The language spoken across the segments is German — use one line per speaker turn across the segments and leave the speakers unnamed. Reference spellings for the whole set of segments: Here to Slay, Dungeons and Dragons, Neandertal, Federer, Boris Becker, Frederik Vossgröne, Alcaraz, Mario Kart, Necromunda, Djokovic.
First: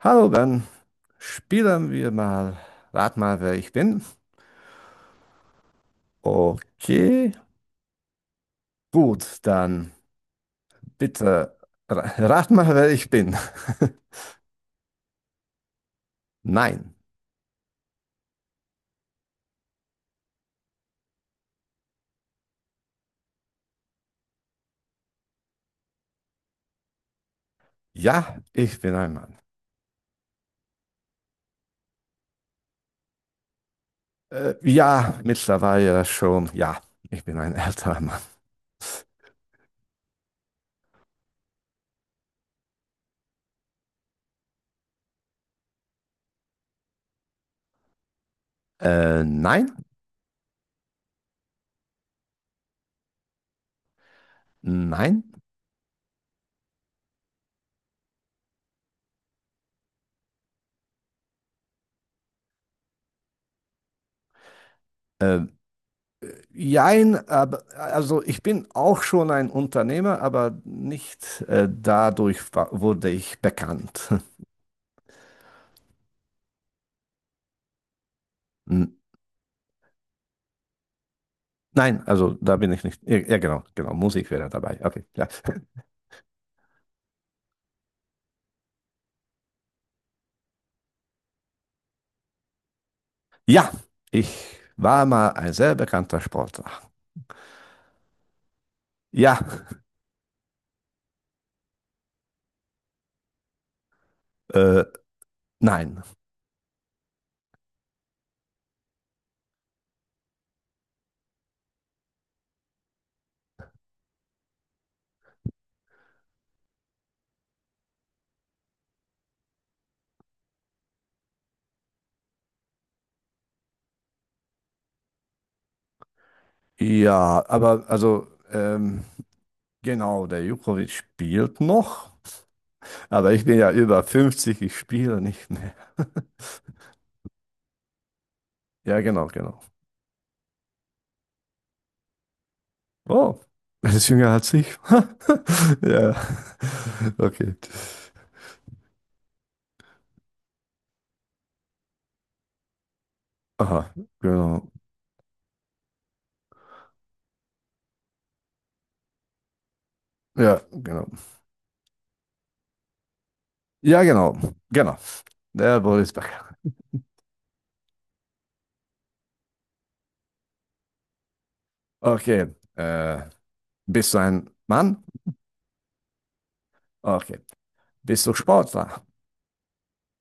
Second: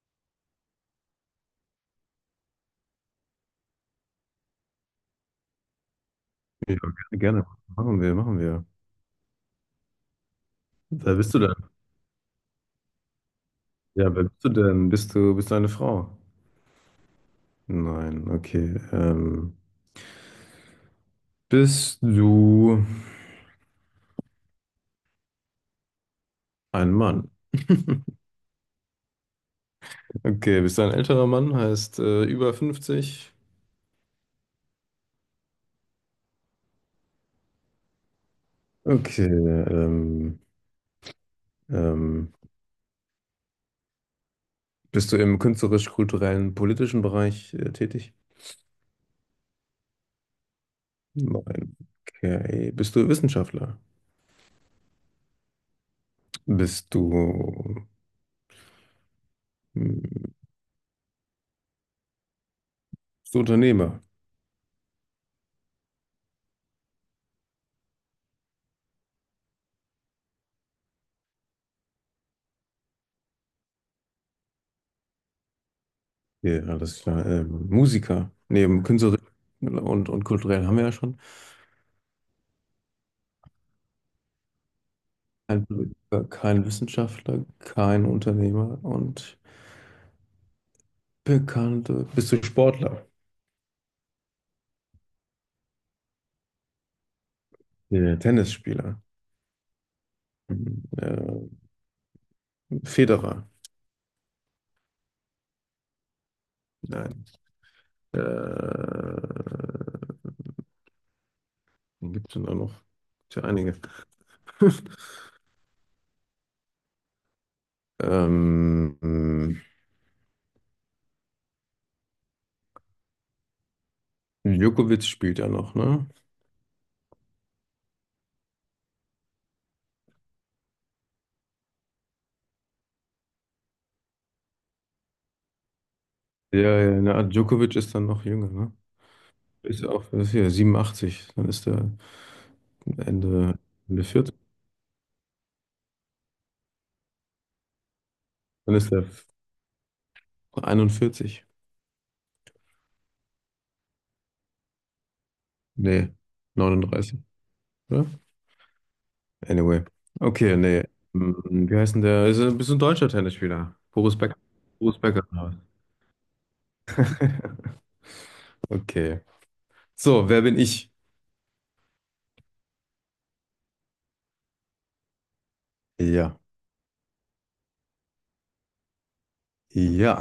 Hallo Ben, spielen wir mal. Rat mal, wer ich bin.
Ja, gerne,
Okay,
gerne. Machen wir, machen wir.
gut, dann
Wer bist du
bitte
denn?
rat mal, wer ich bin.
Ja, wer bist du denn? Bist du eine Frau?
Nein,
Nein, okay. Bist du ein Mann?
ja, ich bin ein Mann.
Okay, bist du ein älterer Mann? Heißt über 50?
Ja, mittlerweile schon, ja, ich bin ein älterer Mann.
Okay, ähm, bist du im künstlerisch-kulturellen, politischen Bereich tätig?
Nein,
Nein, okay. Bist du Wissenschaftler?
nein,
Bist du, hm, bist du Unternehmer?
äh, jein, aber, also ich bin auch schon ein Unternehmer, aber nicht dadurch wurde ich bekannt.
Okay, alles klar. Musiker, neben Künstlerin und kulturell haben wir ja schon.
Nein, also da bin ich nicht. Ja, ja, genau, genau. Musik wäre dabei. Okay, klar.
Kein Politiker, kein Wissenschaftler, kein Unternehmer und bekannte. Bist du Sportler?
Ja, ich war mal ein sehr bekannter Sportler.
Ja, Tennisspieler.
Ja,
Hm, Äh, Federer.
äh, nein.
Nein. Äh, Gibt es denn da noch? Gibt's ja einige. Ähm, ähm, Djokovic spielt ja noch, ne?
Ja, aber also, genau, der Jukovic spielt noch, aber ich bin ja über 50, ich spiele nicht mehr.
Ja, ja, na, Djokovic ist dann noch jünger, ne?
Ja, genau, genau.
Ist ja auch, das ist hier 87, dann ist der
Oh,
Ende.
er
Ende
ist jünger
40,
als ich. Ja, okay.
dann ist der 41,
Aha, genau.
nee, 39, oder? Anyway, okay,
Ja,
nee.
genau.
Wie heißt denn der, ist ein bisschen deutscher Tennisspieler,
Ja,
Boris
genau,
Becker,
genau.
Boris Becker.
Der Boris Becker.
Okay, so, wer bin ich?
Okay, bist du ein Mann?
Ja,
Okay. Bist du Sportler?
ja,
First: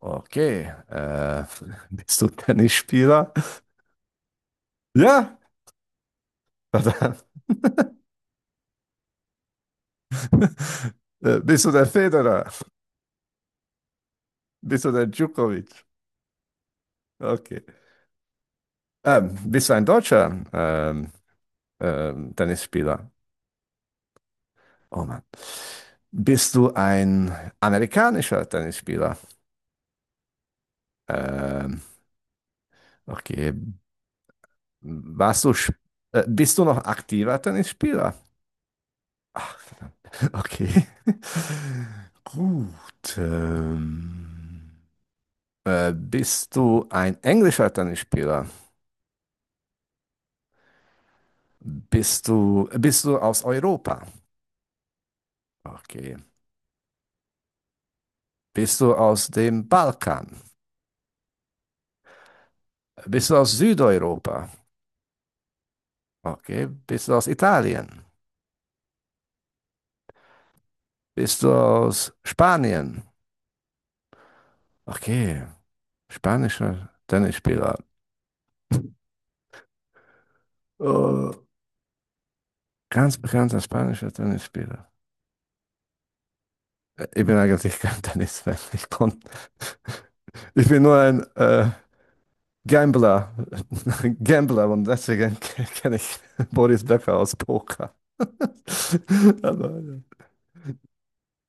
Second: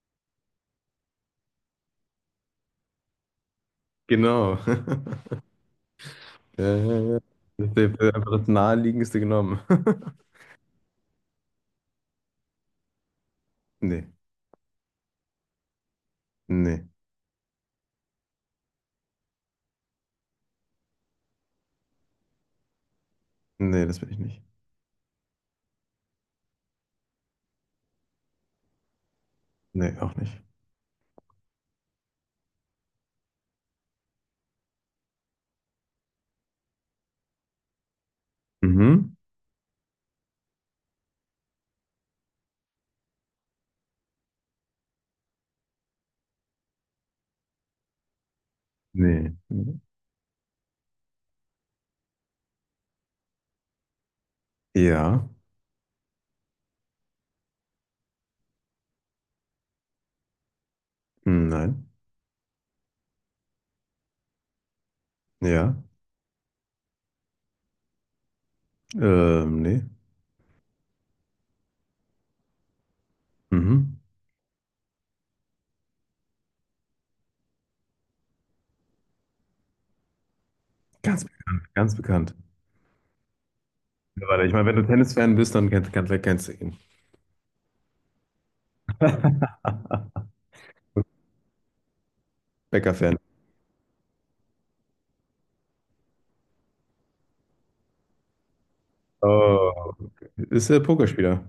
Okay. Bist du Tennisspieler?
genau,
Ja.
ja, ja, ja,
Verdammt.
das ist einfach das naheliegendste genommen.
Bist du der Federer?
Nee,
Bist du der Djokovic?
nee,
Okay. Bist du ein deutscher Tennisspieler?
nee, das bin ich nicht,
Oh Mann. Bist du ein amerikanischer Tennisspieler?
nee, auch nicht.
Ähm, okay. Warst du, sp- Bist du noch aktiver Tennisspieler?
Mhm.
Okay. Gut. Bist du ein englischer Tennisspieler?
Nee.
Bist du aus Europa?
Ja.
Okay. Bist du aus dem Balkan?
Hm. Nein,
Bist du aus Südeuropa?
ja,
Okay. Bist du aus Italien?
nee,
Bist du aus Spanien?
mhm.
Okay. Spanischer Tennisspieler.
Ganz
Äh,
bekannt, ganz bekannt.
ganz bekannter spanischer
Ja, warte, ich meine, wenn du
Tennisspieler.
Tennis-Fan bist, dann kennst du ihn.
Ich bin eigentlich kein Tennisfan. Ich bin nur ein
Becker-Fan.
Gambler. Gambler und deswegen kenne ich Boris Becker aus Poker. Aber,
Oh, okay. Ist der Pokerspieler.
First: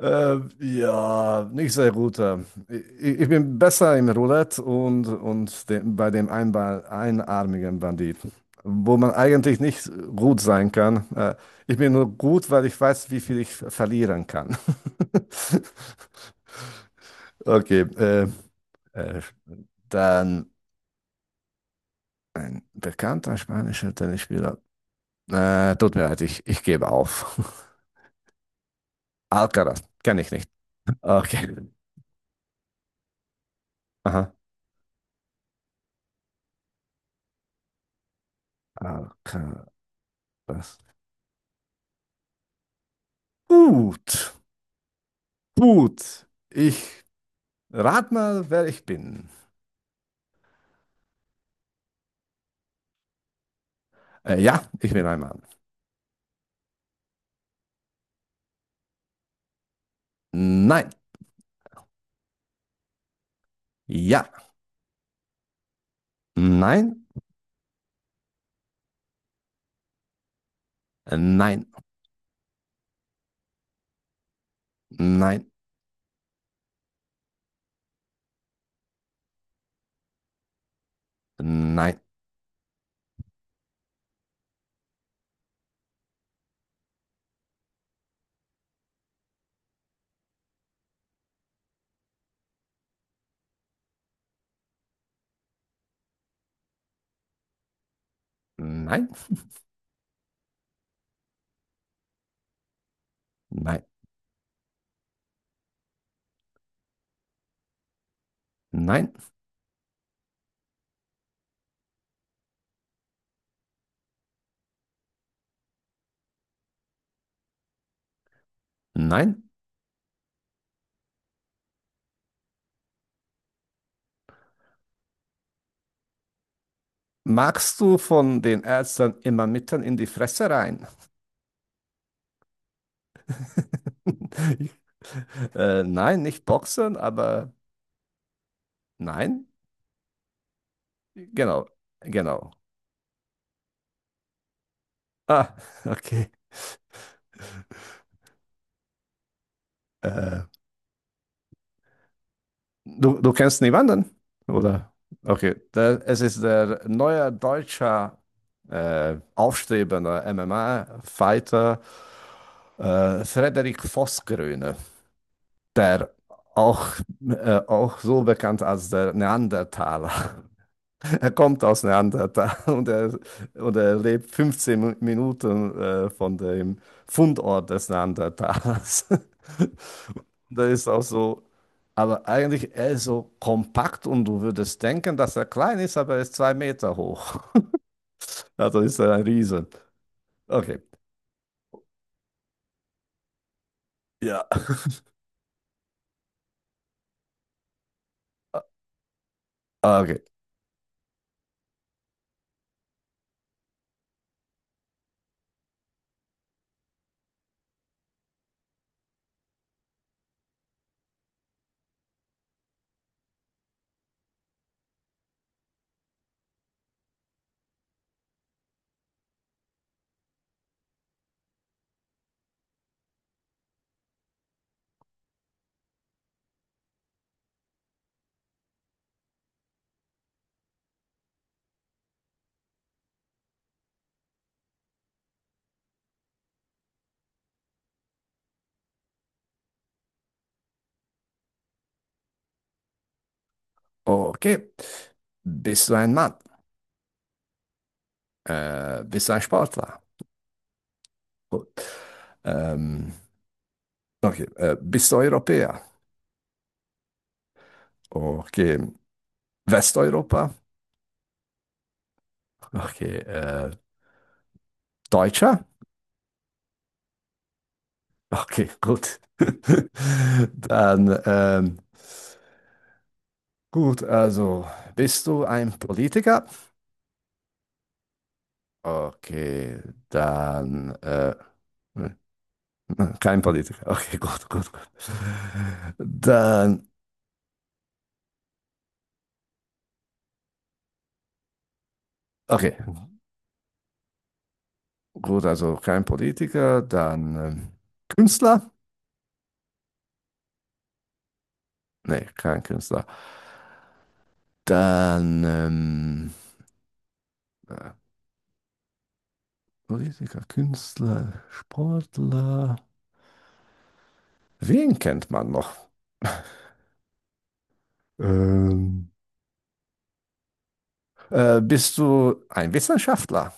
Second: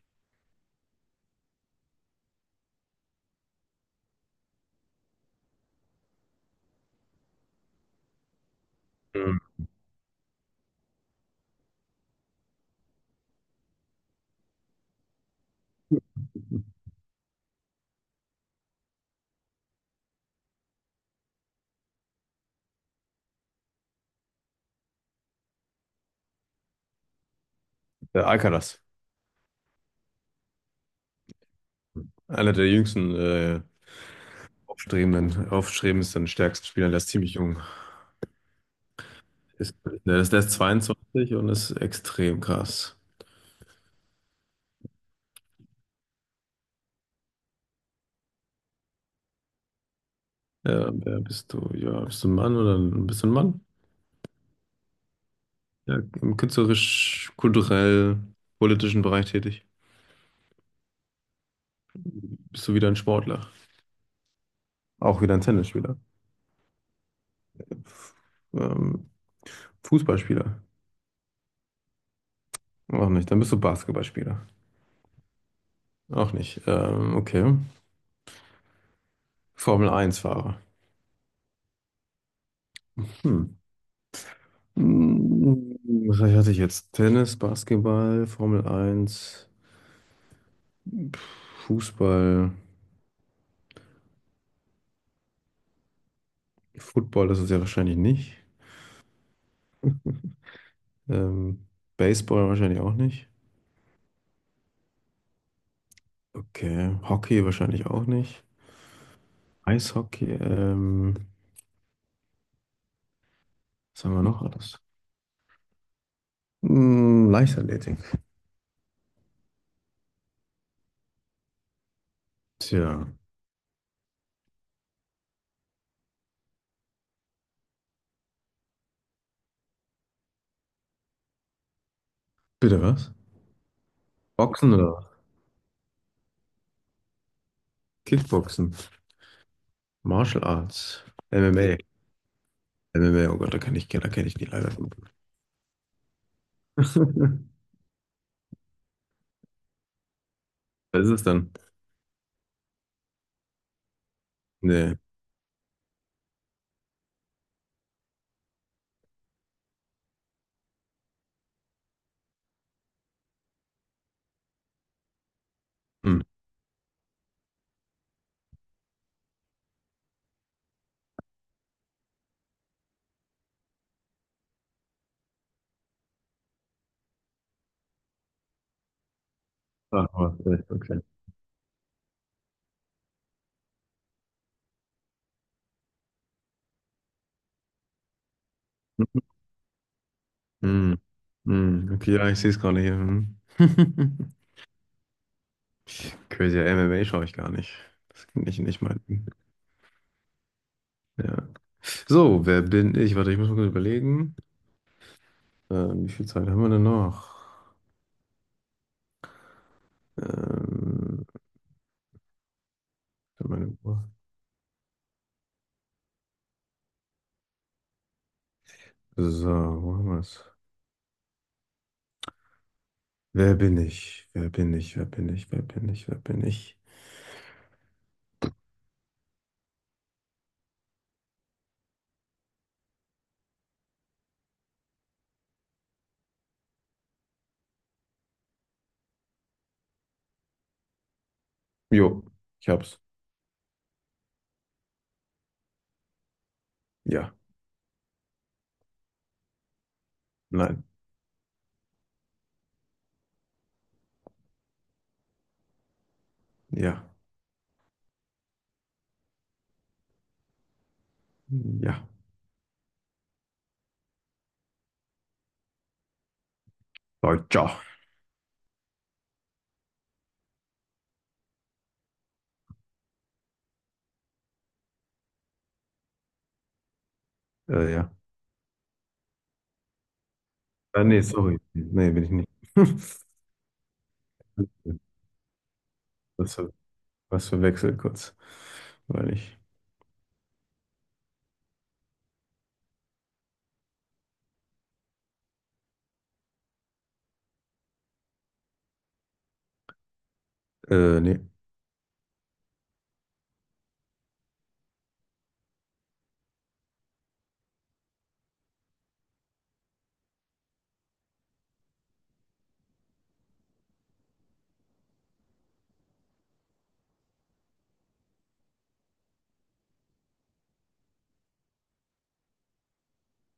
ja, nicht sehr gut. Ich bin besser im Roulette und bei dem Einball, einarmigen Banditen, wo man
Hm.
eigentlich nicht gut sein kann. Ich bin nur gut, weil ich weiß, wie viel ich verlieren kann. Okay, äh, dann. Ein bekannter spanischer Tennisspieler. Tut mir leid, ich gebe auf.
Der Alcaraz.
Alcaraz, kenne ich nicht. Okay.
Einer der jüngsten,
Aha.
aufstrebenden, aufstrebendsten, stärksten Spieler. Der ist ziemlich jung.
Alcaraz.
Ist, der ist 22 und ist extrem krass.
Gut, gut. Ich rat mal, wer ich bin.
Ja, wer bist du? Ja, bist du ein Mann oder bist du ein Mann?
Ja, ich bin ein Mann.
Ja, im künstlerisch, kulturell, politischen Bereich tätig.
Nein.
Bist du wieder ein Sportler?
Ja.
Auch wieder ein Tennisspieler.
Nein.
Ähm, Fußballspieler?
Nein.
Auch nicht. Dann bist du Basketballspieler.
Nein.
Auch nicht. Okay. Formel 1 Fahrer.
Nein.
Hm. Hm, Was hatte ich jetzt? Tennis, Basketball, Formel 1, Fußball, Football ist es ja wahrscheinlich nicht.
Nein.
Ähm, Baseball wahrscheinlich auch nicht.
Nein.
Okay. Hockey wahrscheinlich auch nicht.
Nein.
Eishockey, was haben wir noch alles? Hm, Leichtathletik.
Nein.
Tja,
Magst du von den Ärzten immer mitten in die Fresse rein?
bitte was?
Ich-
Boxen oder was?
Nein, nicht Boxen, aber
Kickboxen,
nein,
Martial Arts,
genau,
MMA.
genau.
MMA, oh Gott, da kann ich, da kenne ich die leider von.
Ah, okay. Äh,
Was ist es dann?
du kennst niemanden, oder?
Nee.
Okay, da, es ist der neue deutsche aufstrebende MMA-Fighter Frederik Vossgröne, der
Hm.
auch, auch so bekannt als der Neandertaler. Er kommt aus Neandertal und er lebt 15 Minuten von dem Fundort des Neandertalers.
Ah, aber
Da
vielleicht,
ist
okay.
auch so, aber eigentlich er ist so kompakt und du würdest denken, dass er klein ist, aber er ist 2 Meter hoch. Also ist er ein Riesen. Okay,
Hm. Hm. Okay, ja, ich sehe es gerade hier. Hm.
ja,
Crazy, MMA schaue ich gar nicht. Das ist nicht mein Ding.
okay,
Ja. So, wer bin ich? Warte, ich muss mal kurz überlegen. Wie viel Zeit haben wir denn noch? Ähm, Für meine Uhr. So, wo haben wir es? Wer bin ich? Wer bin ich? Wer bin ich? Wer bin ich? Wer bin ich? Jo, ich hab's.
okay. Bist du ein Mann?
Ja,
Bist du ein Sportler?
nein,
Gut. Ähm, okay, bist du Europäer?
ja,
Okay. Westeuropa?
ja.
Okay. Deutscher?
Deutscher.
Okay, gut. Dann, gut, also bist du ein Politiker?
Ja.
Okay, dann,
Ah, nee, sorry. Nee, bin ich nicht.
kein Politiker. Okay, gut, gut, gut.
Was,
Dann,
was verwechselt kurz. Weil ich.
okay, gut, also kein Politiker, dann Künstler?
Nee,
Nee, kein Künstler. Dann, äh, Politiker, Künstler, Sportler. Wen kennt man noch? Ähm, Bist du ein Wissenschaftler?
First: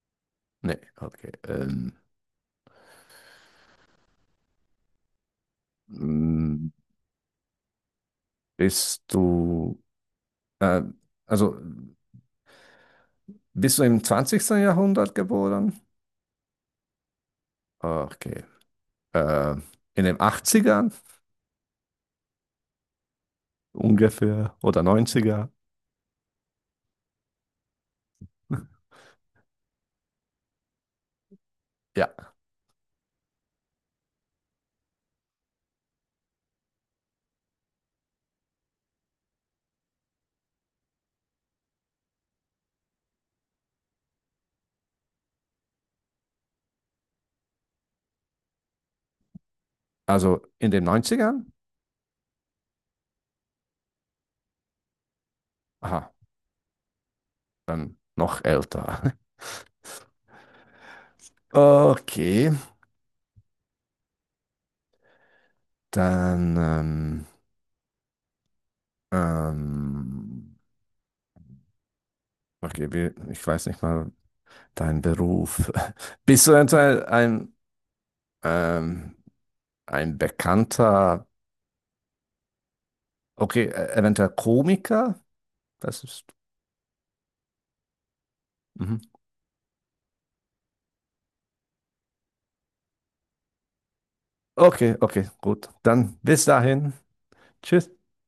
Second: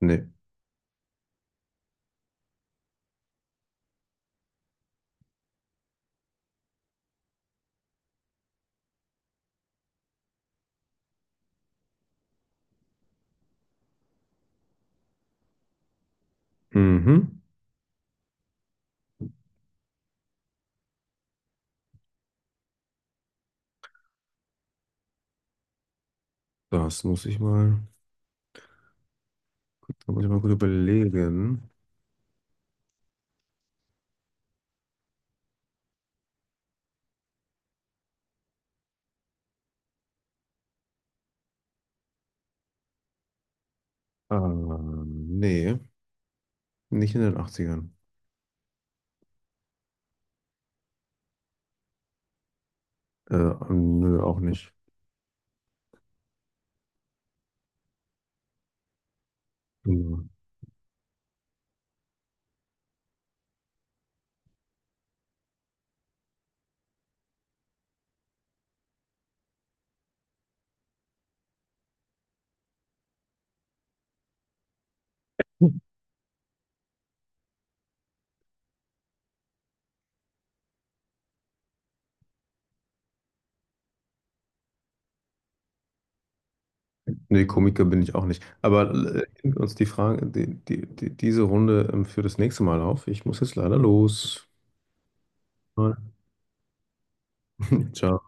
nee.
Nee, okay. Mm, bist du, äh, also bist du im zwanzigsten Jahrhundert geboren?
Mhm.
Okay. Äh, in den 80ern ungefähr oder 90.
Das muss ich mal. Da muss ich mal gut überlegen.
Ja,
Ah, nee, nicht in den Achtzigern.
also in den 90ern?
Äh, Nö, auch nicht.
Aha, dann noch älter.
Ja.
Okay, dann, ähm, okay, ich weiß nicht mal, dein Beruf. Bist du eventuell ähm, ein bekannter, okay, eventuell Komiker? Das ist.
Nee, Komiker bin ich auch nicht. Aber
Mhm.
heben wir uns die Frage, diese Runde für das nächste Mal auf. Ich muss jetzt leider los.
Okay, okay, gut. Dann bis dahin. Tschüss.
Ciao.